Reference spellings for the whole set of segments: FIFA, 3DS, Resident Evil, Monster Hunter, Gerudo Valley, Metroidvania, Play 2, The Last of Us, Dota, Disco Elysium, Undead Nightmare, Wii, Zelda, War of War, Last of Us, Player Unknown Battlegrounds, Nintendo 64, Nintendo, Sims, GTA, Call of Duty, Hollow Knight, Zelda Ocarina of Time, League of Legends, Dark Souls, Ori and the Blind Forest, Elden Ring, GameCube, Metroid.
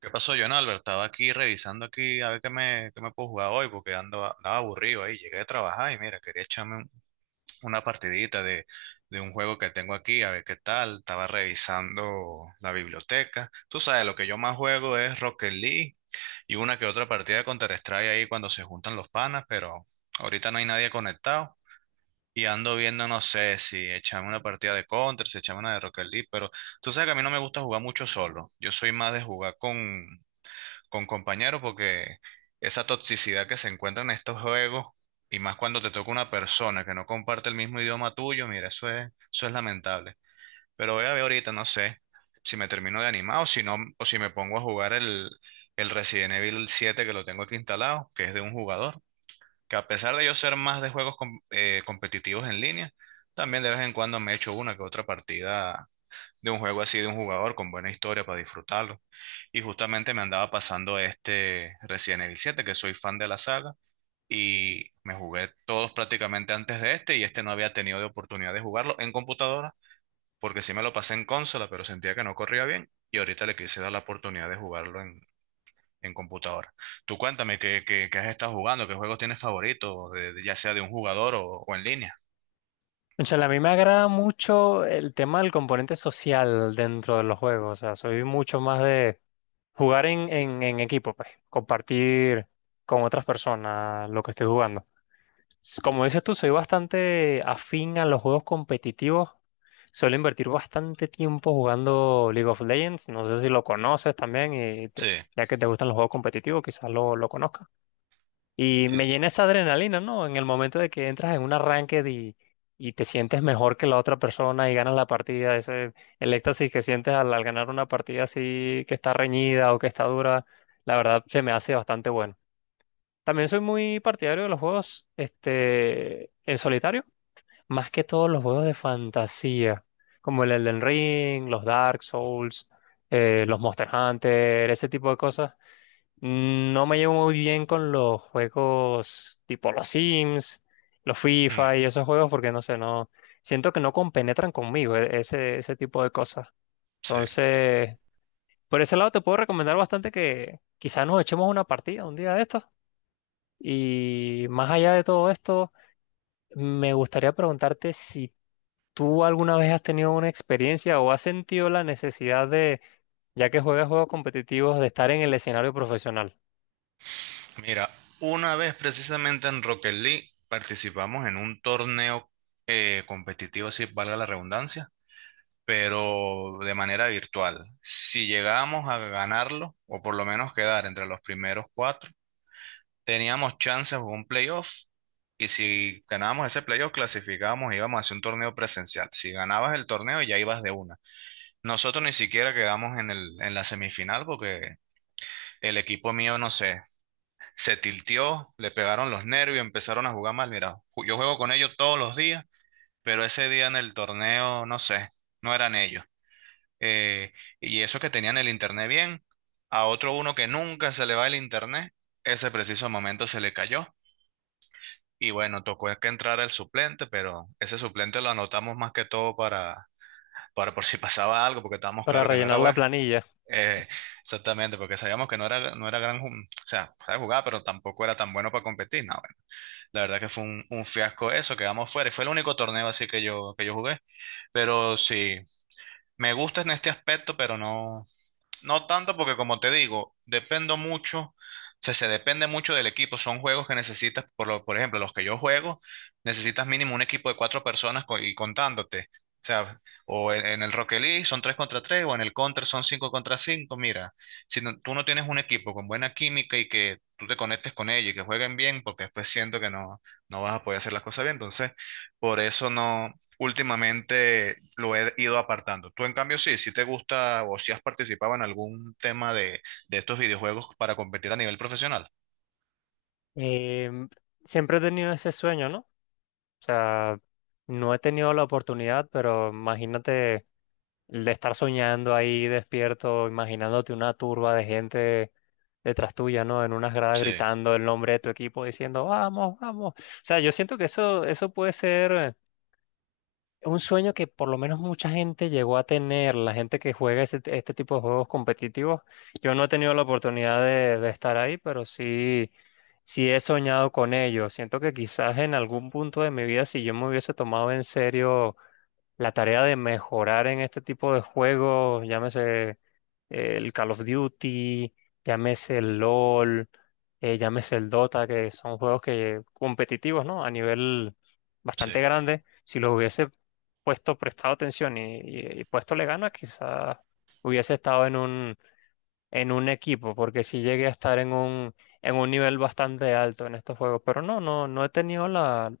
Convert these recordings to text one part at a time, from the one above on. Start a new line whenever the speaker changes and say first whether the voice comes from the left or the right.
right: ¿Qué pasó, John Albert? Estaba aquí revisando aquí a ver qué me puedo jugar hoy porque andaba aburrido ahí. Llegué a trabajar y mira, una partidita de un juego que tengo aquí, a ver qué tal. Estaba revisando la biblioteca. Tú sabes, lo que yo más juego es Rocket League y una que otra partida de Counter-Strike ahí cuando se juntan los panas, pero ahorita no hay nadie conectado. Y ando viendo, no sé si echarme una partida de Counter, si echarme una de Rocket League, pero tú sabes que a mí no me gusta jugar mucho solo. Yo soy más de jugar con compañeros porque esa toxicidad que se encuentra en estos juegos y más cuando te toca una persona que no comparte el mismo idioma tuyo, mira, eso es lamentable. Pero voy a ver ahorita, no sé si me termino de animar o si no, o si me pongo a jugar el Resident Evil siete que lo tengo aquí instalado, que es de un jugador, que a pesar de yo ser más de competitivos en línea, también de vez en cuando me echo una que otra partida de un juego así de un jugador con buena historia para disfrutarlo. Y justamente me andaba pasando este Resident Evil 7, que soy fan de la saga, y me jugué todos prácticamente antes de este, y este no había tenido de oportunidad de jugarlo en computadora, porque sí me lo pasé en consola, pero sentía que no corría bien, y ahorita le quise dar la oportunidad de jugarlo en computadora. Tú cuéntame qué has estado jugando, qué juegos tienes favoritos, ya sea de un jugador o en línea.
left: O sea, a mí me agrada mucho el tema del componente social dentro de los juegos. O sea, soy mucho más de jugar en equipo, pues, compartir con otras personas lo que estoy jugando. Como dices tú, soy bastante afín a los juegos competitivos. Suelo invertir bastante tiempo jugando League of Legends. No sé si lo conoces también,
right: Sí,
left: ya que te gustan los juegos competitivos, quizás lo conozcas. Y
right: sí,
left: me llena esa adrenalina, ¿no? En el momento de que entras en un arranque y te sientes mejor que la otra persona y ganas la partida, ese, el éxtasis que sientes al ganar una partida así que está reñida o que está dura, la verdad se me hace bastante bueno. También soy muy partidario de los juegos en solitario, más que todos los juegos de fantasía, como el Elden Ring, los Dark Souls, los Monster Hunter, ese tipo de cosas. No me llevo muy bien con los juegos tipo los Sims, los FIFA y esos juegos porque no sé, no siento que no compenetran conmigo ese, ese tipo de cosas.
right: sí.
left: Entonces, por ese lado te puedo recomendar bastante que quizás nos echemos una partida un día de estos. Y más allá de todo esto, me gustaría preguntarte si tú alguna vez has tenido una experiencia o has sentido la necesidad de, ya que juegas juegos competitivos, de estar en el escenario profesional
right: Mira, una vez precisamente en Rocket League participamos en un torneo competitivo, si valga la redundancia, pero de manera virtual. Si llegábamos a ganarlo, o por lo menos quedar entre los primeros cuatro, teníamos chances de un playoff. Y si ganábamos ese playoff, clasificábamos e íbamos a hacer un torneo presencial. Si ganabas el torneo, ya ibas de una. Nosotros ni siquiera quedamos en el, en la semifinal porque el equipo mío, no sé, se tilteó, le pegaron los nervios, empezaron a jugar mal. Mira, yo juego con ellos todos los días, pero ese día en el torneo, no sé, no eran ellos. Eh, y eso que tenían el internet bien, a otro uno que nunca se le va el internet, ese preciso momento se le cayó. Y bueno, tocó que entrar el suplente, pero ese suplente lo anotamos más que todo para por si pasaba algo, porque estábamos
left: para
right: claro que no era
left: rellenar la
right: bueno.
left: planilla.
right: Eh, Exactamente, porque sabíamos que no era gran, o sea, sabe jugar, pero tampoco era tan bueno para competir. No, la verdad que fue un fiasco eso, quedamos fuera. Y fue el único torneo así que yo jugué. Pero sí, me gusta en este aspecto, pero no. No tanto porque como te digo, dependo mucho, o sea, se depende mucho del equipo. Son juegos que necesitas, por ejemplo, los que yo juego, necesitas mínimo un equipo de cuatro personas y contándote. O sea, en el Rocket League son tres contra tres, o en el Counter son cinco contra cinco. Mira, si tú no tienes un equipo con buena química y que tú te conectes con ellos y que jueguen bien, porque después siento que no, no vas a poder hacer las cosas bien. Entonces, por eso no últimamente lo he ido apartando. Tú, en cambio, sí, si te gusta o si has participado en algún tema de estos videojuegos para competir a nivel profesional.
left: Em, Siempre he tenido ese sueño, ¿no? O sea, no he tenido la oportunidad, pero imagínate el de estar soñando ahí despierto, imaginándote una turba de gente detrás tuya, ¿no? En unas gradas
right: Sí,
left: gritando el nombre de tu equipo, diciendo, vamos, vamos. O sea, yo siento que eso puede ser un sueño que por lo menos mucha gente llegó a tener, la gente que juega este tipo de juegos competitivos. Yo no he tenido la oportunidad de estar ahí, pero sí, sí he soñado con ello. Siento que quizás en algún punto de mi vida, si yo me hubiese tomado en serio la tarea de mejorar en este tipo de juegos, llámese el Call of Duty, llámese el LOL, llámese el Dota, que son juegos que competitivos, ¿no? A nivel
right: sí.
left: bastante grande, si lo hubiese puesto prestado atención y puesto le ganas, quizás hubiese estado en un equipo, porque sí llegué a estar en un nivel bastante alto en estos juegos, pero no he tenido la,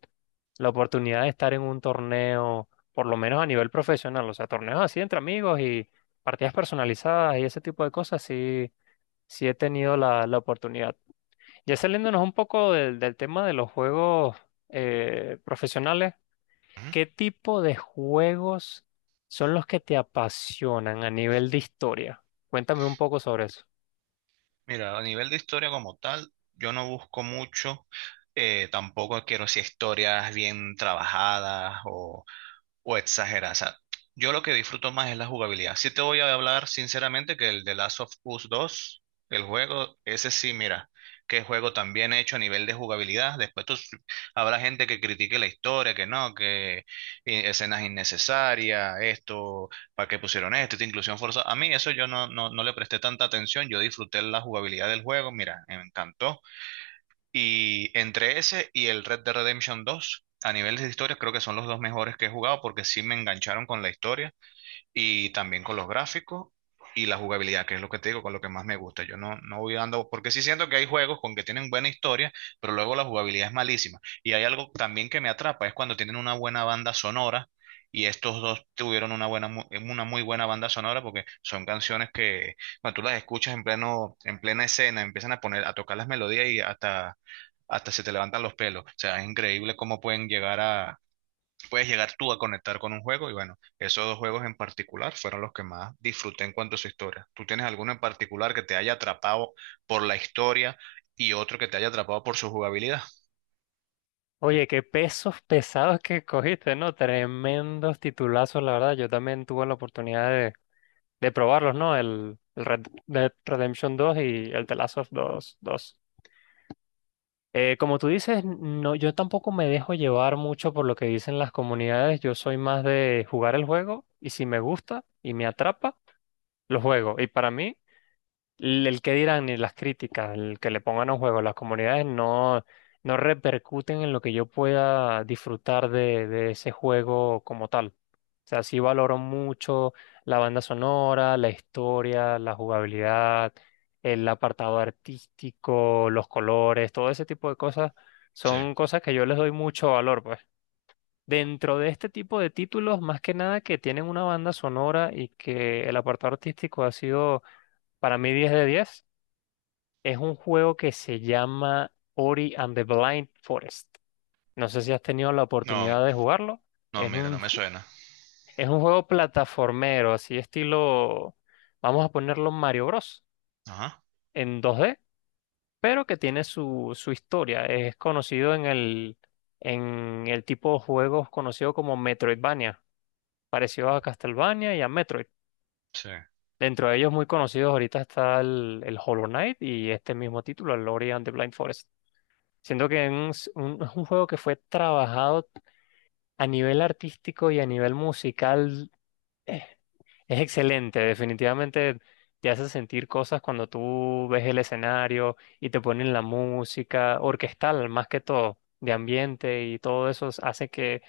left: la oportunidad de estar en un torneo, por lo menos a nivel profesional, o sea, torneos así entre amigos y partidas personalizadas y ese tipo de cosas, sí, sí he tenido la, la oportunidad. Ya saliéndonos un poco del, del tema de los juegos profesionales.
right: Ujú.
left: ¿Qué tipo de juegos son los que te apasionan a nivel de historia? Cuéntame un poco sobre eso.
right: Mira, a nivel de historia como tal, yo no busco mucho. Tampoco quiero si historias bien trabajadas o exagerar. O sea, yo lo que disfruto más es la jugabilidad. Sí te voy a hablar sinceramente que el de Last of Us dos el juego, ese sí, mira, qué juego tan bien hecho a nivel de jugabilidad. Después tú, habrá gente que critique la historia, que no, que escenas innecesarias, esto, para qué pusieron esto, esta inclusión forzada. A mí eso yo no le presté tanta atención. Yo disfruté la jugabilidad del juego, mira, me encantó. Y entre ese y el Red Dead Redemption dos a nivel de historia, creo que son los dos mejores que he jugado porque sí me engancharon con la historia y también con los gráficos y la jugabilidad, que es lo que te digo, con lo que más me gusta. Yo no voy dando, porque sí siento que hay juegos con que tienen buena historia, pero luego la jugabilidad es malísima. Y hay algo también que me atrapa, es cuando tienen una buena banda sonora. Y estos dos tuvieron una buena, una muy buena banda sonora porque son canciones que cuando tú las escuchas en plena escena, empiezan a poner, a tocar las melodías y hasta se te levantan los pelos. O sea, es increíble cómo puedes llegar tú a conectar con un juego y bueno, esos dos juegos en particular fueron los que más disfruté en cuanto a su historia. ¿Tú tienes alguno en particular que te haya atrapado por la historia y otro que te haya atrapado por su jugabilidad?
left: Oye, qué pesos pesados que cogiste, ¿no? Tremendos titulazos, la verdad. Yo también tuve la oportunidad de probarlos, ¿no? El Red Dead Redemption 2 y el The Last of Us 2. Como tú dices, no, yo tampoco me dejo llevar mucho por lo que dicen las comunidades. Yo soy más de jugar el juego y si me gusta y me atrapa, lo juego. Y para mí... el que dirán ni las críticas, el que le pongan a juego, las comunidades no, no repercuten en lo que yo pueda disfrutar de ese juego como tal. O sea, sí valoro mucho la banda sonora, la historia, la jugabilidad, el apartado artístico, los colores, todo ese tipo de cosas
right: Sí.
left: son cosas que yo les doy mucho valor, pues. Dentro de este tipo de títulos, más que nada que tienen una banda sonora y que el apartado artístico ha sido para mí 10 de 10. Es un juego que se llama Ori and the Blind Forest. No sé si has tenido la
right: No,
left: oportunidad de jugarlo.
right: no,
left: Es
right: mira, no
left: un,
right: me
left: ju-
right: suena.
left: es un juego plataformero, así estilo, vamos a ponerlo Mario Bros.
right: Ajá.
left: En 2D, pero que tiene su, su historia. Es conocido en el tipo de juegos conocido como Metroidvania, parecido a Castlevania y a Metroid.
right: Sí.
left: Dentro de ellos muy conocidos ahorita está el Hollow Knight y este mismo título, el Ori and the Blind Forest. Siento que es es un juego que fue trabajado a nivel artístico y a nivel musical. eh, Es excelente, definitivamente te hace sentir cosas cuando tú ves el escenario y te ponen la música orquestal, más que todo, de ambiente y todo eso hace que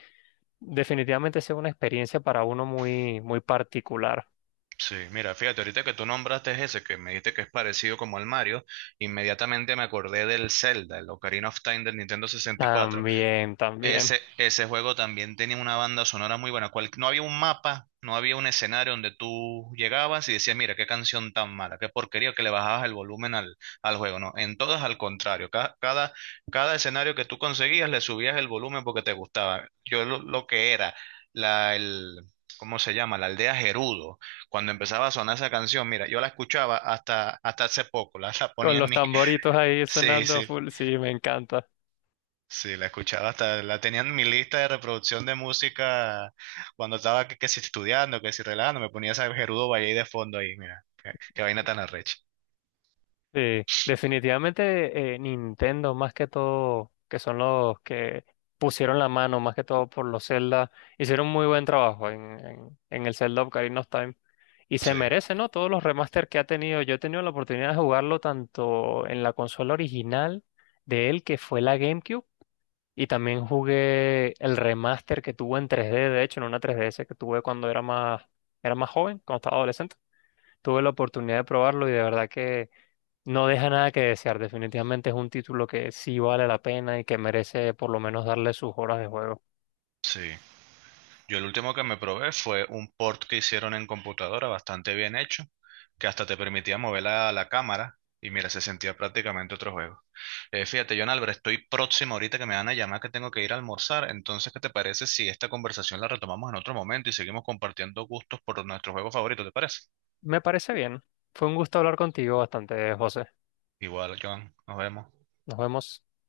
left: definitivamente sea una experiencia para uno muy, muy particular.
right: Sí, mira, fíjate, ahorita que tú nombraste ese, que me dijiste que es parecido como al Mario, inmediatamente me acordé del Zelda, el Ocarina of Time del Nintendo 64.
left: También, también.
right: Ese juego también tenía una banda sonora muy buena. Cual, no había un mapa, no había un escenario donde tú llegabas y decías, mira, qué canción tan mala, qué porquería que le bajabas el volumen al juego. No, en todas al contrario. Cada escenario que tú conseguías le subías el volumen porque te gustaba. Yo lo que era, la, el, ¿cómo se llama? La aldea Gerudo. Cuando empezaba a sonar esa canción, mira, yo la escuchaba hasta hace poco, la
left: Con
right: ponía en
left: los
right: mi...
left: tamboritos ahí
right: Sí,
left: sonando a
right: sí.
left: full, sí, me encanta.
right: Sí, la escuchaba hasta, la tenía en mi lista de reproducción de música cuando estaba que si estudiando, que si relajando, me ponía esa Gerudo Valley de fondo ahí, mira, qué vaina tan arrecha.
left: Sí, definitivamente Nintendo, más que todo, que son los que pusieron la mano, más que todo por los Zelda, hicieron muy buen trabajo en el Zelda Ocarina of Time. Y se
right: Sí,
left: merece, ¿no? Todos los remaster que ha tenido. Yo he tenido la oportunidad de jugarlo tanto en la consola original de él, que fue la GameCube, y también jugué el remaster que tuvo en 3D, de hecho, en una 3DS que tuve cuando era más joven, cuando estaba adolescente. Tuve la oportunidad de probarlo y de verdad que no deja nada que desear, definitivamente es un título que sí vale la pena y que merece por lo menos darle sus horas de juego.
right: sí. Yo el último que me probé fue un port que hicieron en computadora bastante bien hecho, que hasta te permitía mover la cámara y mira, se sentía prácticamente otro juego. Fíjate, John Albert, estoy próximo ahorita que me van a llamar que tengo que ir a almorzar, entonces, ¿qué te parece si esta conversación la retomamos en otro momento y seguimos compartiendo gustos por nuestros juegos favoritos, ¿te parece?
left: Me parece bien. Fue un gusto hablar contigo bastante, José.
right: Igual, Joan, nos vemos.
left: Nos vemos.